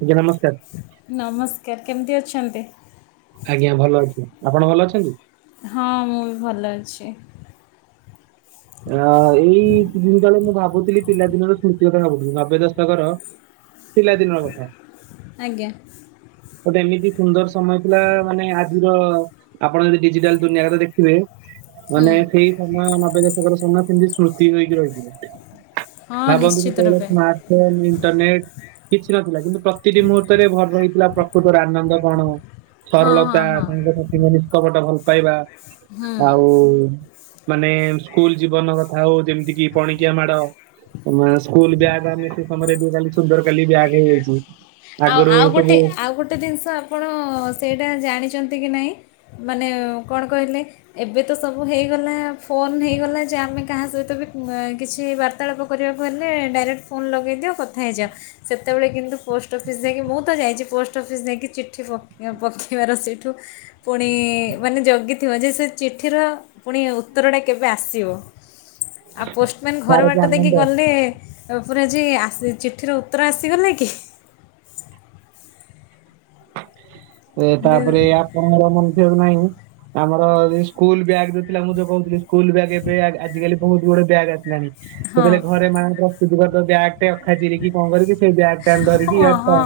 ଆଜ୍ଞା ନମସ୍କାର। ନମସ୍କାର କେମିତି ଅଛନ୍ତି? ଆଜ୍ଞା ଭଲଅଛି ଆପଣ ଭଲଅଛନ୍ତି? ହଁ ମୁଁବି ଭଲ ଅଛି। ଅ ଏଇ ଦି ଦିନ ତଳେ ମୁଁ ଭାବୁଥିଲି ପିଲାଦିନର ସ୍ମୃତି କଥା ଭାବୁଚି ନବେ ଦଶକର ପିଲାଦିନର କଥା। ଆଜ୍ଞା। ଗୋଟେ ଏମିତି ସୁନ୍ଦର ସମୟ ଥିଲା ମାନେ ଆଜିର ଆପଣ ଯଦି ଡିଜିଟାଲ ଦୁନିଆରେ ଦେଖିବେ ହୁଁ, ମାନେ ସେଇ ସମୟ ନବେ ଦଶକର ସମୟ ସେମିତି ସ୍ମୃତି ହେଇକି ରହିଥିବ। ହଁ ଭାବନ୍ତୁ ନିଶ୍ଚିତ ଯେତେବେଳେ ରୂପେ ସ୍ମାର୍ଟ ଫୋନ ଇଣ୍ଟରନେଟ। କିଛିନଥିଲା କିନ୍ତୁ ପ୍ରତିଟି ମୁହୂର୍ତ୍ତରେ ଭରି ରହିଥିଲା ପ୍ରକୃତର ଆନନ୍ଦକଣ? ହଁ ହଁ ସରଳତା ହଁ ସାଙ୍ଗସାଥିଙ୍କ ନିଷ୍କପଟ ଭଲ ପାଇବା ହୁଁ ଆଉ। ମାନେ ସ୍କୁଲ ଜୀବନ କଥା ହଉ, ଯେମିତିକି ପଣିକିଆ ମାଡ ମ ସ୍କୁଲ ବ୍ୟାଗ୍ ଆନି [unintelligible] ସେ ସମୟରେ [unintelligible] କାଲି ସୁନ୍ଦର କାଲି ବ୍ୟାଗ୍ ହେଇଯାଇଚି ଆଉ ଆଉ ଗୋଟେ ଆଉ ଗୋଟେ ଜିନିଷ ଆପଣ ସେଇଟା ଜାଣିଚନ୍ତି କି ନାଇଁ? ମାନେ କଣ କହିଲେ ଏବେ ତ ସବୁ ହେଇଗଲା ଫୋନ୍ ହେଇଗଲା ଯେ ଆମେ କାହା ସହିତ ବି କିଛି ବାର୍ ତ୍ତାଳାପ କରିବାକୁ ହେଲେ ଡାଇରେକ୍ଟ ଫୋନ୍ ଲଗେଇଦିଅ କଥା ହେଇଯାଅ। ସେତେବେଳେ କିନ୍ତୁ ପୋଷ୍ଟ ପୋଷ୍ଟ ଅଫିସ୍ ଯାଇକି ମୁଁ ତ ଯାଇଚି, ପୋଷ୍ଟ ଅଫିସ୍ ଯାଇକି ଚିଠି ପକ୍-ପକାଇବାର ସେଇଠୁ ପୁଣି ମାନେ ଜଗିଥିବ ଯେ ସେ ଚିଠିର ପୁଣି ଉତ୍ତରଟା କେବେ ଆସିବ? ଆଉ ପୋଷ୍ଟମ୍ୟାନ୍ ଘର ତାର କି ବାଟ ଦେଇକି ଆନନ୍ଦ ଗଲେ ପୁରା ଯେ ଆସ୍ ଚିଠିର ଉତ୍ତର ଆସିଗଲା କି? ଏ ତା ପରେ ଏୟା [unintelligible] ନାଇଁ। ଆମର ଯୋଉ ସ୍କୁଲ ବ୍ୟାଗ୍ ଯୋଉ ଥିଲା, ମୁଁ ଯୋଉ କହୁଥିଲି ସ୍କୁଲ ବ୍ୟାଗ୍ ଏବେ ଆଜିକାଲି ବହୁତ ଗୁଡେ ବ୍ୟାଗ୍ ଆସିଲାଣି। ହଁ ସେତେବେଳେ ଘରେ ମାଙ୍କର [unintelligible] ବ୍ୟାଗ୍। ସେ ଅଖା ଚିରିକି କଣ କରିକି ସେ ବ୍ୟାଗଟାକୁ ହଁ ହଁ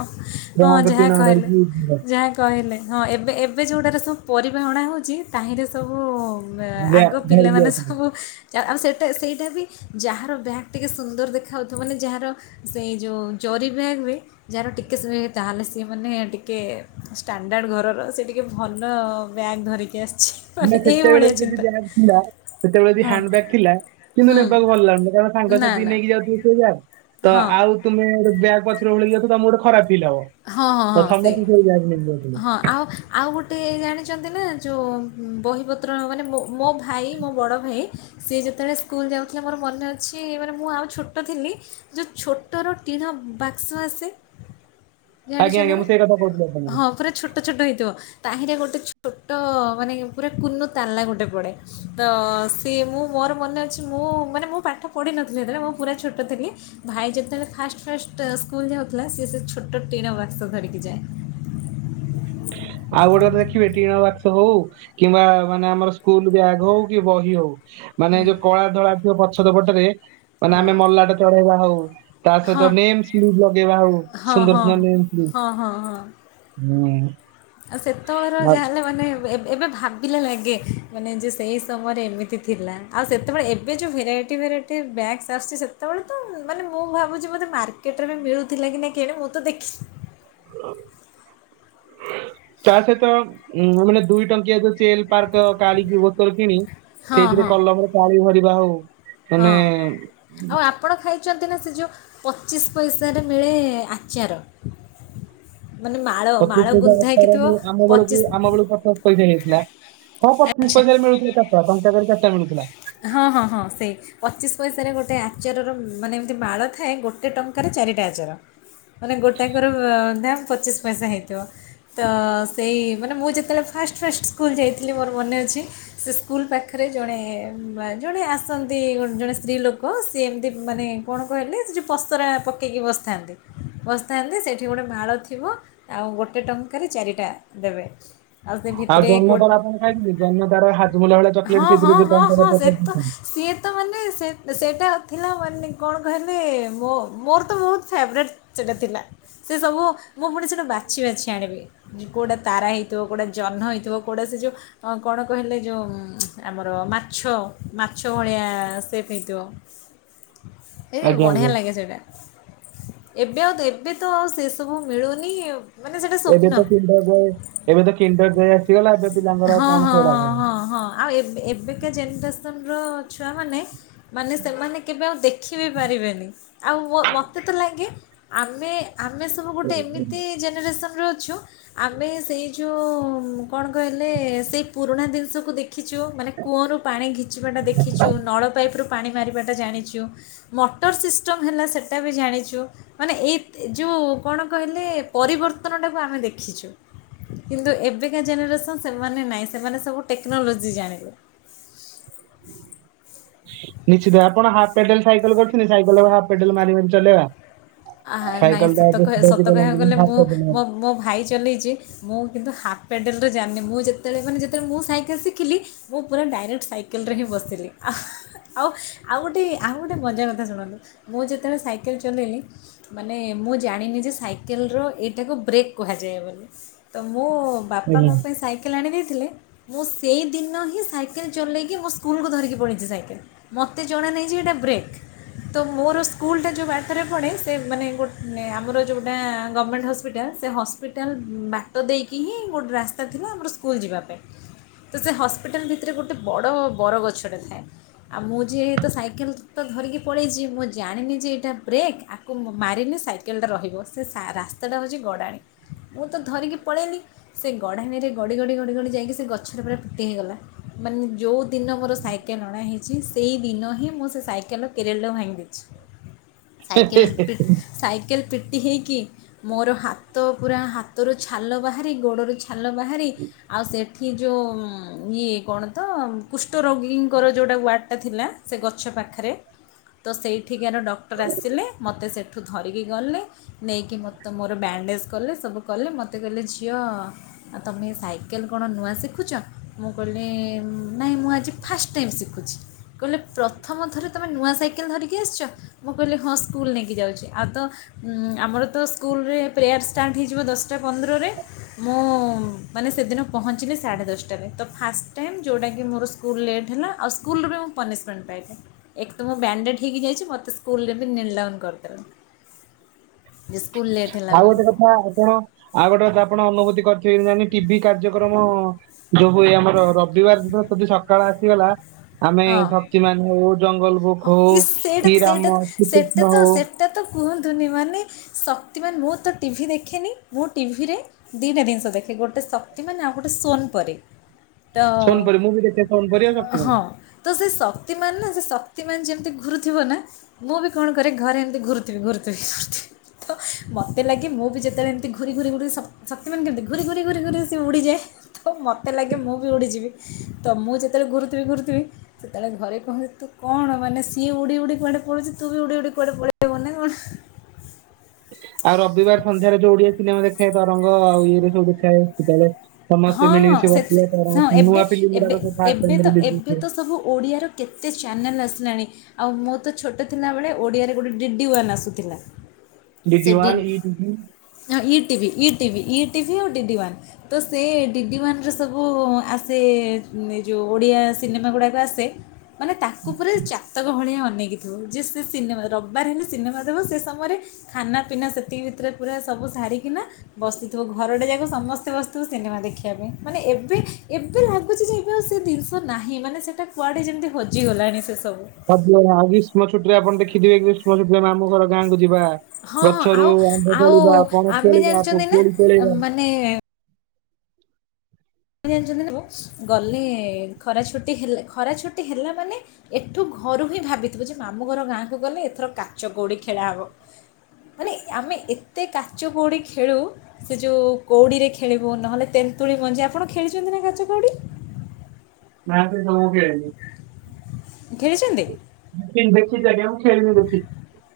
ହଁ [unintelligible] ଯାହା ଟିଣ କହିଲେ ଧରିକି ଯାହା କହିଲେ ହଁ ଏବେ ଏବେ ଯେଉଁଟାରେ ସବୁ ପରିବା ଅଣା ହଉଚି ତାହିଁରେ ସବୁ ବ୍ୟା- ଆଗ ଧରିକି ପିଲାମାନେ ଆସିଲେ ସବୁ ଯା-ଆର ସେଇଟା ସେଇଟା ବି ଯାହାର ବ୍ୟାଗ୍ ଟିକେ ସୁନ୍ଦର ଦେଖାଯାଉଥିବ ମାନେ ଯାହାର ସେଇ ଯୋଉ ଜରି ବ୍ୟାଗରେ ଯାହାର ଟିକେ [unintelligible] ହୁଏ ତା ହେଲେ ସିଏ ମାନେ ଟିକେ ଷ୍ଟାଣ୍ଡାର୍ଡ ଘରର ସେ ଟିକେ ଭଲ ବ୍ୟାଗ ଧରିକି ଆସ୍ଚି। ମୋ ସେତେବେଳେ ଯଦି ବ୍ୟାଗ ଥିଲା ସେତେବେଳେ ବି ହଁ ହ୍ୟାଣ୍ଡ ବ୍ୟାଗ୍ ଥିଲା କିନ୍ତୁ ହୁଁ ନେବାକୁ ଭଲ ଲାଗୁନଥିଲା। କାରଣ ସାଙ୍ଗ ନା ସାଥି ନା ନେଇକି ଯାଉଥିବେ ସେ ବ୍ୟାଗ। ତ ହଁ ଆଉ ତୁମେ ଗୋଟେ ବ୍ୟାଗ୍ ପଛରେ ଓହଲେଇ ଯାଉଥିବ ତମକୁ ଗୋଟେ ଖରାପ ଫିଲ୍ ହବ। ହଁ ହଁ ହଁ ଦଶମ ସେଇ ଯାକେ କିନ୍ତୁ ଏଇ ବ୍ୟାଗ ନେଇକି ଯାଉଥିଲୁ। ହଁ ଆଉ ଆଉ ଗୋଟେ ଜାଣିଚନ୍ତି ନା ଯୋଉ ବହିପତ୍ର ମାନେ ମୋ ମୋ ଭାଇ ମୋ ବଡ଼ ଭାଇ ସେ ଯେତେବେଳେ ସ୍କୁଲ ଯାଉଥିଲା ମୋର ମନେ ଅଛି ମାନେ ମୁଁ ଆଉ ଛୋଟ ଥିଲି। ଯୋଉ ଛୋ ଟର ଟିଣ ବାକ୍ସ୍ ଆସେ ଆଜ୍ଞା ଜାଣିଚନ୍ତି ଆଜ୍ଞା ନା। ମୁଁ ସେଇ କଥା କହୁଥିଲି ଆପଣଙ୍କୁ ହଁ, ପୁରା ଛୋଟ ଛୋଟ ହେଇଥିବ। ତାହିଁରେ ଗୋଟେ ଛୋଟ ମାନେ ପୁରା କୁନୁ ତାଲା ଗୋଟେ ପଡେ। ତ, ସେ ମୁଁ ମୋର ମନେ ଅଛି, ମୁଁ ମାନେ ମୁଁ ପାଠ ପଢ଼ିନଥିଲି ସେତେବେଳେ, ମୁଁ ପୁରା ଛୋଟ ଥିଲି ଭାଇ ଯେତେବେଳେ ଫାଷ୍ଟ ଫାଷ୍ଟ ସ୍କୁଲ ଯାଉଥିଲା, ସିଏ ସେ ଛୋଟ ଟିଣ ବାକ୍ସ ଧରିକି ଯାଏ। ଆଉ ଗୋଟେ କଥା ଦେଖିବେ ଟିଣ ବାକ୍ସ ହଉ କିମ୍ବା ମାନେ ଆମର ସ୍କୁଲ ବ୍ୟାଗ ହଉ କି ବହି ହଉ ମାନେ ଯୋଉ କଳା ଧଳା ଥିବ ପଛର ପଟରେ ମାନେ ହଁ ଆମେ ମଲାଟ ଚଢେଇବା ହଉ ତା ସହିତ ହଁ ନେମ୍ସ୍ ଲୁକ୍ ଲଗେଇବା ହଉ ହଁ ହଁ ସୁନ୍ଦର ନେମସ୍ ଲୁକ୍। ହଁ ହଁ ହଁ। ହୁଁ। ଆଉ ସେତେବେଳର ଯାହାହେଲେ ମାନେ ଏବେ ଏବେ ଭାବ୍ ବିଲେ ଲାଗେ ମାନେ ଯେ ସେଇ ସମୟରେ ଏମିତି ଥିଲା। ଆଉ ସେତେବେଳେ ଏବେ ଯୋଉ ଭେରାଇଟି ଭେରାଇ ଇଟି ବ୍ୟାଗ୍ ଆସ୍ଚି ସେତେବେଳେ ତ ମାନେ ମୁଁ ଭାବୁଚି ବୋଧେ ମାର୍କେଟରେ ମିଳୁଥିଲା କି ନାଇଁ କେଜାଣି ମୁଁ ତ ଦେଖି [inaudible] ତା ସହିତ ମାନେ ଦୁଇ ଟଙ୍କିଆ ଯୋଉ ଚେନ୍ ପାର୍କ କାଳିି ବୋତଲ କିଣି ହଁ ସେଇଥିରେ ହଁ କଲମରେ କାଳି ଭରିବା ହଉ। ହଁ, ମାନେ ଆଉ ଆପ୍ ଆପଣ ଖାଇଛନ୍ତି ନା ସେ ଯୋଉ ପଚିଶି ପଇସାରେ ମିଳେ ଆଚାର। ମାନେ ମାଳ [inaudible] ମାଳ ଗୁନ୍ଥା ହେଇକି ଥିବ ମୁଁ ଆମ ବେଳକୁ, ପଚିଶ ଆମ ବେଳକୁ [unintelligible] ପଇସା ନେଇଥିଲା ହଁ ପା ପିଶ୍ ଆଚ୍ଛା ପଇସାରେ ମିଳୁଥିଲା ଚାରିଟା ଟଙ୍କା କେରେ ଚାରିଟା ମିଳୁଥିଲା। ହଁ ହଁ ହଁ ସେଇ। ପଚିଶି ପଇସାରେ ଗୋଟେ ଆଚାରର ମାନେ ଏମିତି ମାଳ ଥାଏ ଗୋଟେ ଟଙ୍କାରେ ଚାରିଟା ଆଚାର। ମାନେ ଗୋଟାକର ଦାମ୍ ପଚିଶି ପଇସା ହେଇଥିବ, ତ ସେଇ ମାନେ ମୁଁ ଯେତେବେଳେ ଫାଷ୍ଟ ଫାଷ୍ଟ ସ୍କୁଲ୍ ଯାଇଥିଲି ମୋର ମନେ ଅଛି। ସେ ସ୍କୁଲ୍ ପାଖରେ ଜଣେ ଜଣେ ଆସନ୍ତି ଜଣେ ସ୍ତ୍ରୀ ଲୋକ ସିଏ ଏମିତି ମାନେ କଣ କହିଲେ ସେ ଯୋଉ ପସରା ପକ୍ ପକେଇକି ବସିଥାନ୍ତି, ବସିଥାନ୍ତି ସେଇଠି ଗୋଟେ ମାଳ ଥିବ। ଆଉ ଗୋଟେ ଟଙ୍କାରେ ଚାରିଟା ଦେବେ। ସେ ଆଉ ଜହ୍ନ ତାରା ଭିତରେ ଆପଣ ଖାଇଛନ୍ତି, ଜହ୍ନ ତାରା ହାଜମଲା ଭଳିଆ ହଁ ଚକଲେଟ ହଁ ସେଇଥିରେ ହଁ ହଁ ସେ ତ [inaudible] ସିଏ ତ ମାନେ ସେ ସେଇଟା ଥିଲା ମାନେ କଣ କହିଲେ ମୋ ମୋର ତ ବହୁତ ଫେବରେଟ୍। ସେଇଟା ଥିଲା ସେ ସବୁ ମୁଁ ପୁଣି ସେଟା ବାଛି ବାଛି ଆଣିବି। କୋଉଟା ତାରା ହେଇଥିବ, କୋଉଟା ଜହ୍ନ ହେଇଥିବ କୋଉଟା ସେ ଯୋଉ ଅଁ କଣ କହିଲେ ଯୋଉ ଆମର ମାଟ୍ ଛ, ମାଛ ଭଳିଆ ସେପ୍ ହେଇଥିବ। ଏଇ ଆଜ୍ଞା ବଢ଼ିଆ ଆଜ୍ଞା ଲାଗେ ସେଗୁଡା। ଏବେ ଆଉ ଏବେ ତ ଆଉ ସେ ସବୁ ମିଳୁନି ଆଉ। ଏବେ ତ କିଣ୍ଡର୍ ଯଏ ଏବେ ତ କିଣ୍ଡର୍ ଯଏ ଆସିଗଲା ଏବେ ପିଲାଙ୍କର ହଁ କଣ ହଁ ସେଗୁଡାକ ହଁ ହବ। ହଁ ହଁ ଆଉ ଏବେ ଏବେକା ଜେନେରେସନ୍ ର ଛୁଆମାନେ ମାନେ ସେମାନେ କେବେ ଆଉ ଦେଖ୍ ଦେଖି ବି ପାରିବେନି ଆଉ ମୋତେ ତ ଲାଗେ ଆମେ ଆମେ ସବୁ ଗୋଟେ ଏମିତି ଜେନେରେସନ୍ ରେ ଅଛୁ ଆମେ ସେଇ ଯୋଉ କଣ? କହିଲେ ସେଇ ପୁରୁଣା ଜିନିଷକୁ ଦେଖ୍ ଦେଖିଚୁ ମାନେ କୂଅରୁ ପାଣି ଘିଚିବା ଟା ଦେଖିଚୁ ନଳ ପାଇପିରୁ ପାଣି ମାରିବାଟା ଜାଣିଚୁ। ମଟର ସିଷ୍ଟମ୍ ହେଲା ସେଇଟା ବି ଜାଣିଚୁ। ମାନେ ଏଇ ଯୋଉ କଣ କହିଲେ ପରିବର୍ତ୍ତନ ଟାକୁ ଆମେ ଦେଖିଚୁ। କିନ୍ତୁ ଏବେକା ଜେନେରେସନ୍ ସେମାନେ ନହିଁ ସେମାନେ ସବୁ ଟେକ୍ନୋଲୋଜି ଜାଣିଲେ। ହୁଁ [unintelligible] [unintelligible] ନିଶ୍ଚିତ ଆପଣ ହାପ୍ ପେଡାଲ୍ ସାଇକେଲ କରିଥିଲେ, ସାଇକେଲ ହାପ୍ ପେଡାଲ ମାରି ମାରି ଚଲେଇବା। ଆ ନାହିଁ ସାଇକେଲ ଶତ କହି ଶତ କହିବାକୁ ଟା ଗଲେ ହାଫ ମୁଁ ପେଡାଲ ମୋ ମୋ ଭାଇ ଚଲେଇଚି। ମୁଁ କିନ୍ତୁ ହାପ୍ ପେଡ଼ାଲରେ ଜାନିନି ମୁଁ ଯେତେବେଳେ ମାନ ଯେତେବେଳେ ମୁଁ ସାଇକେଲ୍ ଶିଖିଲି ମୁଁ ପୁରା ଡାଇରେକ୍ଟ ସାଇକେଲ୍ ରେ ହିଁ ବସିିଲି। ଆଉ ଆଉ ଗୋଟେ ଆଉ ଗୋଟେ ମଜା କଥା ଶୁଣନ୍ତୁ ମୁଁ ଯେତେବେଳେ ସାଇକେଲ୍ ଚଳେଇଲି। ମାନେ ମୁଁ ଜାଣିନି ଯେ ସାଇକେଲର ଏଇଟାକୁ ବ୍ରେକ୍ କୁହାଯାଏ ବୋଲି, ତ ମୁଁ ବାପା ମୋ ଆଜ୍ଞା ପାଇଁ ସାଇକେଲ ଆଣିଦେଇଥିଲେ। ମୁଁ ସେଇଦିନ ହିଁ ସାଇକେଲ ଚଲେଇକି ମୋ ସ୍କୁଲକୁୁ ଧରିକି ପଳେଇଛି ସାଇକେଲ୍। ମୋତେ ଜଣା ନାହିଁ ଯେ ଏଇଟା ବ୍ରେକ୍, ତ ମୋର ସ୍କୁଲଟା ଯୋଉ ବାଟେରେ ପଡ଼େ ସେ ମାନେ ଗୋ ଆମର ଯୋଉଟା ଗମେଣ୍ଟ୍ ହସ୍ପିଟାଲ୍ ସେ ହସ୍ପିଟାଲ୍ ବା ଟ ଦେଇକି ହିଁ ଗୋଟେ ରାସ୍ତା ଥିଲା, ଆମର ସ୍କୁଲ ଯିବା ପାଇଁ ତ ସେ ହସ୍ପିଟାଲ ଭିତରେ ଗୋଟେ ବଡ଼ ବର ଗଛଟା ଥାଏ। ଆଉ ମୁଁ ଯେହେତୁ ସାଇକେଲ ତ ଧରିକି ପଳେଇଛି ମୁଁ ଜାଣିନି ଯେ ଏଇଟା ବ୍ରେକ୍ ଆ କୁ ମାରିଲି ସାଇକେଲଟା ରହିବ। ସେ ରାସ୍ତାଟା ହେଉଛି ଗଡ଼ାଣି ମୁଁ ତ ଧରିକି ପଳେଇଲି ସେ ଗଢ଼ାଣିରେ ଗଡ଼ି ଗଡ଼ି ଗଡ଼ି ଯାଇକି ସେ ଗଛରେ ପୁରା ପିଟି ହୋଇଗଲା ମାନେ ଯେଉଁଦିନ ମୋର ସାଇ ସାଇକେଲ୍ ଅଣାହେଇଛି ସେଇ ଦିନ ହିଁ ମୁଁ ସେ ସାଇକେଲ କେରିୟଲ ଭାଙ୍ଗିଦେଇଛି। [inaudible] ସାଇକେଲ ପିଟି ହେଇକି, ମୋର ହାତ ପୁରା ହାତରୁ ଛାଲ ବାହାରି ଗୋଡ଼ରୁ ଛାଲ ବାହାରି ଆଉ ସେଠି ଯୋଉଁ ଇଏ କଣ ତ କୁଷ୍ଠରୋଗୀଙ୍କର ଯେଉଁଟା ୱାର୍ଡ଼ଟା ଥିଲା। ସେ ଗଛ ପାଖରେ ତ ସେଇଠିକାର ଡକ୍ଟର ଆସିଲେ, ମୋତେ ସେଇଠୁ ଧରିକି ଗଲେ। ନେଇକି ମୋତେ ମୋର ବ୍ୟାଣ୍ଡେଜ୍ କଲେ, ସବୁ କଲେ ମୋତେ କହିଲେ ଝିଅ ଆଉ ତୁମେ ସାଇକେଲ କଣ ନୂଆ ଶିଖୁଛ? ମୁଁ କହିଲି ନାଇଁ ମୁଁ ଆଜି ଫାଷ୍ଟ ଟାଇମ୍ ଶିଖୁଛି। କହିଲେ ପ୍ରଥମ ଥରେ ତମେ ନୂଆ ସାଇକେଲ ଧରିକି ଆସିଛ। ମୁଁ କହିଲି ହଁ ସ୍କୁଲ୍ ନେଇକି ଯାଉଛି ଆଉ ତ ଆମର ତ ସ୍କୁଲରେ ପ୍ରେୟାର୍ ଷ୍ଟାର୍ଟ ହେଇଯିବ ଦଶଟା ପନ୍ଦରରେ। ମୁଁ ମାନେ ସେଦିନ ପହଞ୍ଚିଲି ସାଢ଼େ ଦଶଟାରେ। ତ ଫାଷ୍ଟ ଟାଇମ୍ ଯେଉଁଟାକି ମୋର ସ୍କୁଲ୍ ଲେଟ୍ ହେଲା। ଆଉ ସ୍କୁଲରେ ମୁଁ ପନିସମେଣ୍ଟ ପାଇ ଏକ୍ ତୋ ବ୍ୟାଣ୍ଡେଡ ହେଇକ ଯାଇଛି ମୋତେ ସ୍କୁଲରେ ବି ଲକ୍ କରି ଦେଲେ। ଆଉ ଗୋଟେ କଥା ଆପଣ ଆଉ ଗୋଟେ କଥା ଆପଣ ଅନୁଭୂତି କରିଥିବେ। ଟିଭି କାର୍ଯ୍ୟକ୍ରମ ଯୋଉ ହୁଏ ଆମର, ରବିବାର ଦିନ ଯଦି ସକାଳ ଆସିଗଲା ଆମେ ହଁ ଶକ୍ତିମାନ୍ ହଉ ଜଙ୍ଗଲବୁକ୍ ହଁ ହଉ ଇସ୍ କି ରାମ ଶ୍ରୀକୃଷ୍ଣ ହଉ ଏଟା ତ କୁହନ୍ତୁନି, ମାନେ ଶକ୍ତି ମାନ ମୁଁ ତ ଟିଭି ଦେଖେନି ମୁଁ ଟିଭିରେ ଦିଟା ଜିନିଷ ଦେଖେ, ଗୋଟେ ଶକ୍ତିମାନ୍ ଆଉ ଗୋଟେ ସୋନପରି ଛନପରି ମୁଁ ବି ଦେଖି ସୋନପରି ଆଉ ହଁ ଶକ୍ତିମାନ୍। ତ ସେ ଶକ୍ତିମାନ୍ ନା ସେ ଶକ୍ତିମାନ୍ ଯେମିତି ଘୁରୁଥିବ ନା ମୁଁ ବି କଣ କରେ, ଘରେ ଏମିତି ଘୁରୁଥିବି ଘୁରୁଥିବି ଘୁରୁଥିବି। ତ ମୋତେ ଲାଗେ ମୁଁ ବି ଯେତେବେଳେ ଏମିତି ଘୁରି ଘୁରି ଘୁରି ଶକ୍ତିମାନ୍ କେମିତି ଘୁରି ଘୁରି ଘୁରି ଘୁରି ସି ଉଡ଼ିଯାଏ। ତ ମୋତେ ଲାଗେ ମୁଁ ବି ଉଡ଼ିଯିବି। ତ ମୁଁ ଯେତେବେଳେ ଘୁରୁଥିବି ଘୁରୁଥିବି, ସେତେବେଳେ ଘରେ କୁହନ୍ତି ତୁ କଣ ମାନେ ସିଏ ଉଡ଼ି ଉଡ଼ି କୁଆଡେ ପଢୁଛି ତୁ ବି ଉଡ଼ି ଉଡ଼ି କୁଆଡେ ପଳେଇବୁ ନା କଣ। ଆଉ ରବିବାର ସନ୍ଧ୍ୟାରେ ଯୋଉ ଓଡିଆ ସିନେମା ଦେଖାଏ। ତରଙ୍ଗ ଆଉ ଇଏରେ ସବୁ ଦେଖାଏ, ସେତେବେଳେ ହଁ ସମସ୍ତେ ହଁ ମିଳିମିଶି ସେ ବସିବା ହଁ ତରଙ୍ଗ ଏବେ ନୂଆ ଫିଲ୍ମ ଏବେ ଗୁଡାକ ସବୁ ଫାଷ୍ଟ ଏବେ ଟାଇମ ତ ରିଲିଜ ଏବେ ହେଇଥାଏ ତ ସବୁ ଓଡ଼ିଆର। କେତେ ଚ୍ୟାନେଲ୍ ଆସିଲାଣି। ଆଉ ମୁଁତ ଛୋଟ ଥିଲାବେଳେ, ଓଡ଼ିଆରେ ଗୋଟେ ଡିଡିୱାନ୍ ଆସୁଥିଲା। ସେ ଡି ଡିଡିୱାନ ଇଟିଭି, ହଁ ଇଟିଭି ଇଟିଭି ଇଟିଭି ଓ ଡିଡିୱାନ୍। ସେ ଡିଡି ୱାନରେ ସବୁ ଆସେ, ଏ ଯେଉଁ ଓଡ଼ିଆ ସିନେମା ଗୁଡ଼ାକ ଆସେ। ମାନେ ତାକୁ ପୁରା ଚାତକ ଭଳିଆ ଅନେଇକି, ଯେ ସିଏ ସେ ସିନେମା ରବାର ହେଲେ ସିନେମା ଦେବ ସେ ସମୟରେ, ଖାନା ପିନା ସେତିକି ଭିତରେ ପୁରା ସବୁ ସାରିକିନା ବସିଥିବ। ଘରଟେ ଯାକ ସମସ୍ତେ ବସିି, ସିନେମା ଦେଖିବା ପାଇଁ। ମାନେ ଏବେ ଏବେ ଲାଗୁଛି ଯବେ ଆଉ ସେ ଜିନିଷ ନାହିଁ। ମାନେ ସେଟା, କୁଆଡ଼େ ଯେମିତି ହଜିଗଲାଣି ସେ ସବୁ, [unintelligible] ଆଉ ଗ୍ରୀଷ୍ମଛୁଟିରେ ଆପଣ ଦେଖିଥିବେ, ଗ୍ରୀଷ୍ମ ଛୁଟିରେ ମାମୁଁ ଘର ଗାଁକୁ ଯିବା। ହଁ ହଁ ଆଉ ଗଛରୁ ଆମ୍ବ ଆଉ ତୋଳିବା ପଣସ ଆମେ ତୋଳିବା ଜାଣିଛନ୍ତି ନା ପିଜୁଳି ତୋଳିବା, [unintelligible] ଜାଣିଛନ୍ତି ନା, ଗଲେ ଖରା ଛୁଟି ହେଲେ ଖରା ଛୁଟି ହେଲା ମାନେ, ଏଠୁ ଘରୁ ହିଁ ଭାବିଥିବୁ ଯେ, ମାମୁ ଘର ଗାଁକୁ ଗଲେ ଏଥର କାଚକଉଡି ଖେଳା ହବ। ମାନେ ଆମେ ଏତେ କାଚକଉଡ଼ି ଖେଳୁ ସେ ଯୋଉ କଉଡିରେ ଖେଳିବୁ। ନହେଲେ ତେନ୍ତୁଳି ମଞ୍ଜି, ଆପଣ ଖେଳିଛନ୍ତି ନା କାଚ କଉଡି? ନା ତ ଜମା ଖେଲିନି। ଖେଳିଛନ୍ତି? [unintelligible] ଦେଖିଚି ଆଜ୍ଞା ମୁଁ ଖେଳିନି ବେଶି।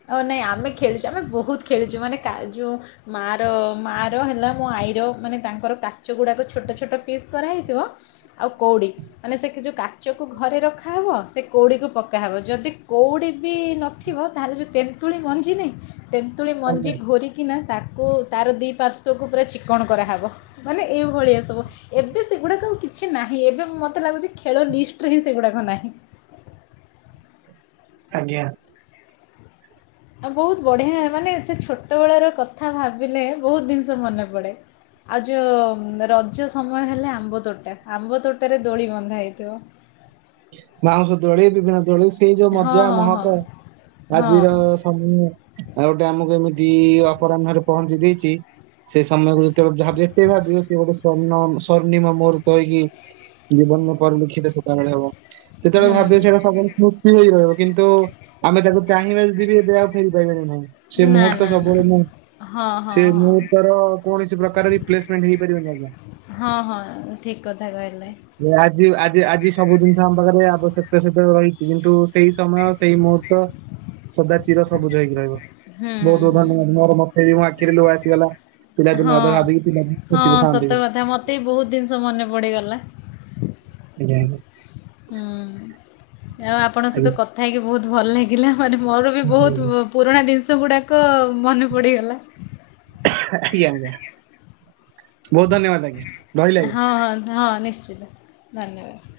ହଁ ନାଇଁ ଆମେ ଖେଳିଛୁ ଆମେ ବହୁତ ଖେଳିଛୁ ମାନେ କା ଯୋଉ ମାଆର ମାଆର ହେଲା ମୋ ଆଈର ମାନେ ତାଙ୍କର କାଚ ଗୁଡ଼ାକ ଛୋଟ ଛୋଟ ପିସ୍ କରାହେଇଥିବ ଆଉ କଉଡ଼ି ମାନେ ସେଠି ଯୋଉ କାଚକୁ ଘରେ ରଖାହେବ ସେ କଉଡ଼ିକୁ ପକାହେବ ଯଦି କଉଡ଼ି ବି ନଥିବ ତାହେଲେ ଯଉ ତେନ୍ତୁଳି ମଞ୍ଜି ନାହିଁ ତେନ୍ତୁଳି ମଞ୍ଜି ଆଜ୍ଞା ଘୋରିକ କିନା ତାକୁ ତାର ଦୁଇ ପାର୍ଶ୍ଵକୁ ପୁରା ଚିକଣ କରାହେବ ମାନେ ଏଇଭଳିଆ ସବୁ। ଏବେ ସେଗୁଡ଼ାକ ଆଉ କିଛି ନାହିଁ ଏବେ ମୋତେ ଲାଗୁଛି ଖେଳ ଲିଷ୍ଟରେ ହିଁ ସେଗୁଡ଼ାକ ନାହିଁ। ଆଜ୍ଞା। ଆଉ ବହୁତ ବଢ଼ିଆ ମାନେ ସେ ଛୋଟବେଳର କଥା ଭାବିଲେ ବହୁତ ଜିନିଷ ମନେ ପଡ଼େ। ଆଉ ଯଉ ରଜ ସମୟ ହେଲେ ଆମ୍ବ ତୋଟା ଆମ୍ବ ତୋଟାରେ ଦୋଳି ବନ୍ଧା ହେଇଥିବ। ବାଉଁଶ ଦୋଳି ବିଭିନ୍ନ ଦୋଳି ସେଇ ଯୋଉ ହଁ ମଜା ହଁ ହଁ ମହକ ହଁ ଆଜିର ସ [unintelligible] ଅପରାହ୍ନ ରେ ପହଞ୍ଚେ ଦେଇଛି ସେ ସମୟ [unintelligible] ସ୍ୱର୍ଣ୍ଣ ସ୍ୱର୍ଣୀମ ମୁହୂର୍ତ୍ତ ହେଇକି ଜୀବନରେ ପରିଲିକ୍ଷିତ ସେତେବେଳେ ହବ। କେତେବେଳେ ହୁଁ ଭାବିବ ସେଇଟା [unintelligible] ଠିକ୍। ତି ହେଇ ରହିବ କିନ୍ତୁ ଆମେ ତାକୁ ଚାହିଁବା ଯଦି ବି ଏବେ ଆଉ ଫେରି ପାରିବା ହିଁ ନାହିଁ। ସେ ନା ମୁହୂର୍ତ୍ତ ନା ନା ସବୁବେଳେ ମୁଁ ହଁ ହଁ ସେ ହଁ ମୁହୂର୍ତ୍ତର କୌଣସି ପ୍ରକାର ରିପ୍ଲେସମେଣ୍ଟ ହେଇପାରିବନି ଆଜ୍ଞା। ହଁ ହଁ ଠିକ୍ କଥା କହିଲେ। ଆଜି ଆଜି ଆଜି ସବୁ ଜିନି ସ ଆମ ପାଖରେ ଆବଶ୍ୟକତା ସହିତ ରହିଛି କିନ୍ତୁ ସେଇ ସମୟ ସେଇ ମୁହୂର୍ତ୍ତ ସଦା ଚିର ସବୁଜ ହେଇକି ରହିବ ହୁଁ ହୁଁ ବହୁତ ବହୁତ ହୁଁ ଧନ୍ୟବାଦ ମୋର ମତେ ବି ମୋ ଆଖିରେ ଲୁହ ଆସିଗଲା। ପିଲା ହଁ ଦିନ କଥା ଭାବିକି ପିଲା। [unintelligible] ଏ ବହୁତ ଜିନିଷ ମନେ ପଡ଼ିଗଲା। ଆଜ୍ଞା ହୁଁ ଆଉ ଆପଣଙ୍କ ସହିତ ଆଜ୍ଞା କଥା ହେଇକି ବହୁତ ଭଲ ଲାଗି ଗିଲା ମାନେ ମୋର ବି ଆଜ୍ଞା ବହୁତ ପୁରୁଣା ଜିନିଷ ଗୁଡ଼ାକ ମନେ ପଡ଼ିଗଲା। [unintelligible] ବହୁତ ଧନ୍ୟବାଦ ଆଜ୍ଞା। ରହିଲି ଆଜ୍ଞା ହଁ ହଁ ନିଶ୍ଚିତ ଧନ୍ୟବାଦ।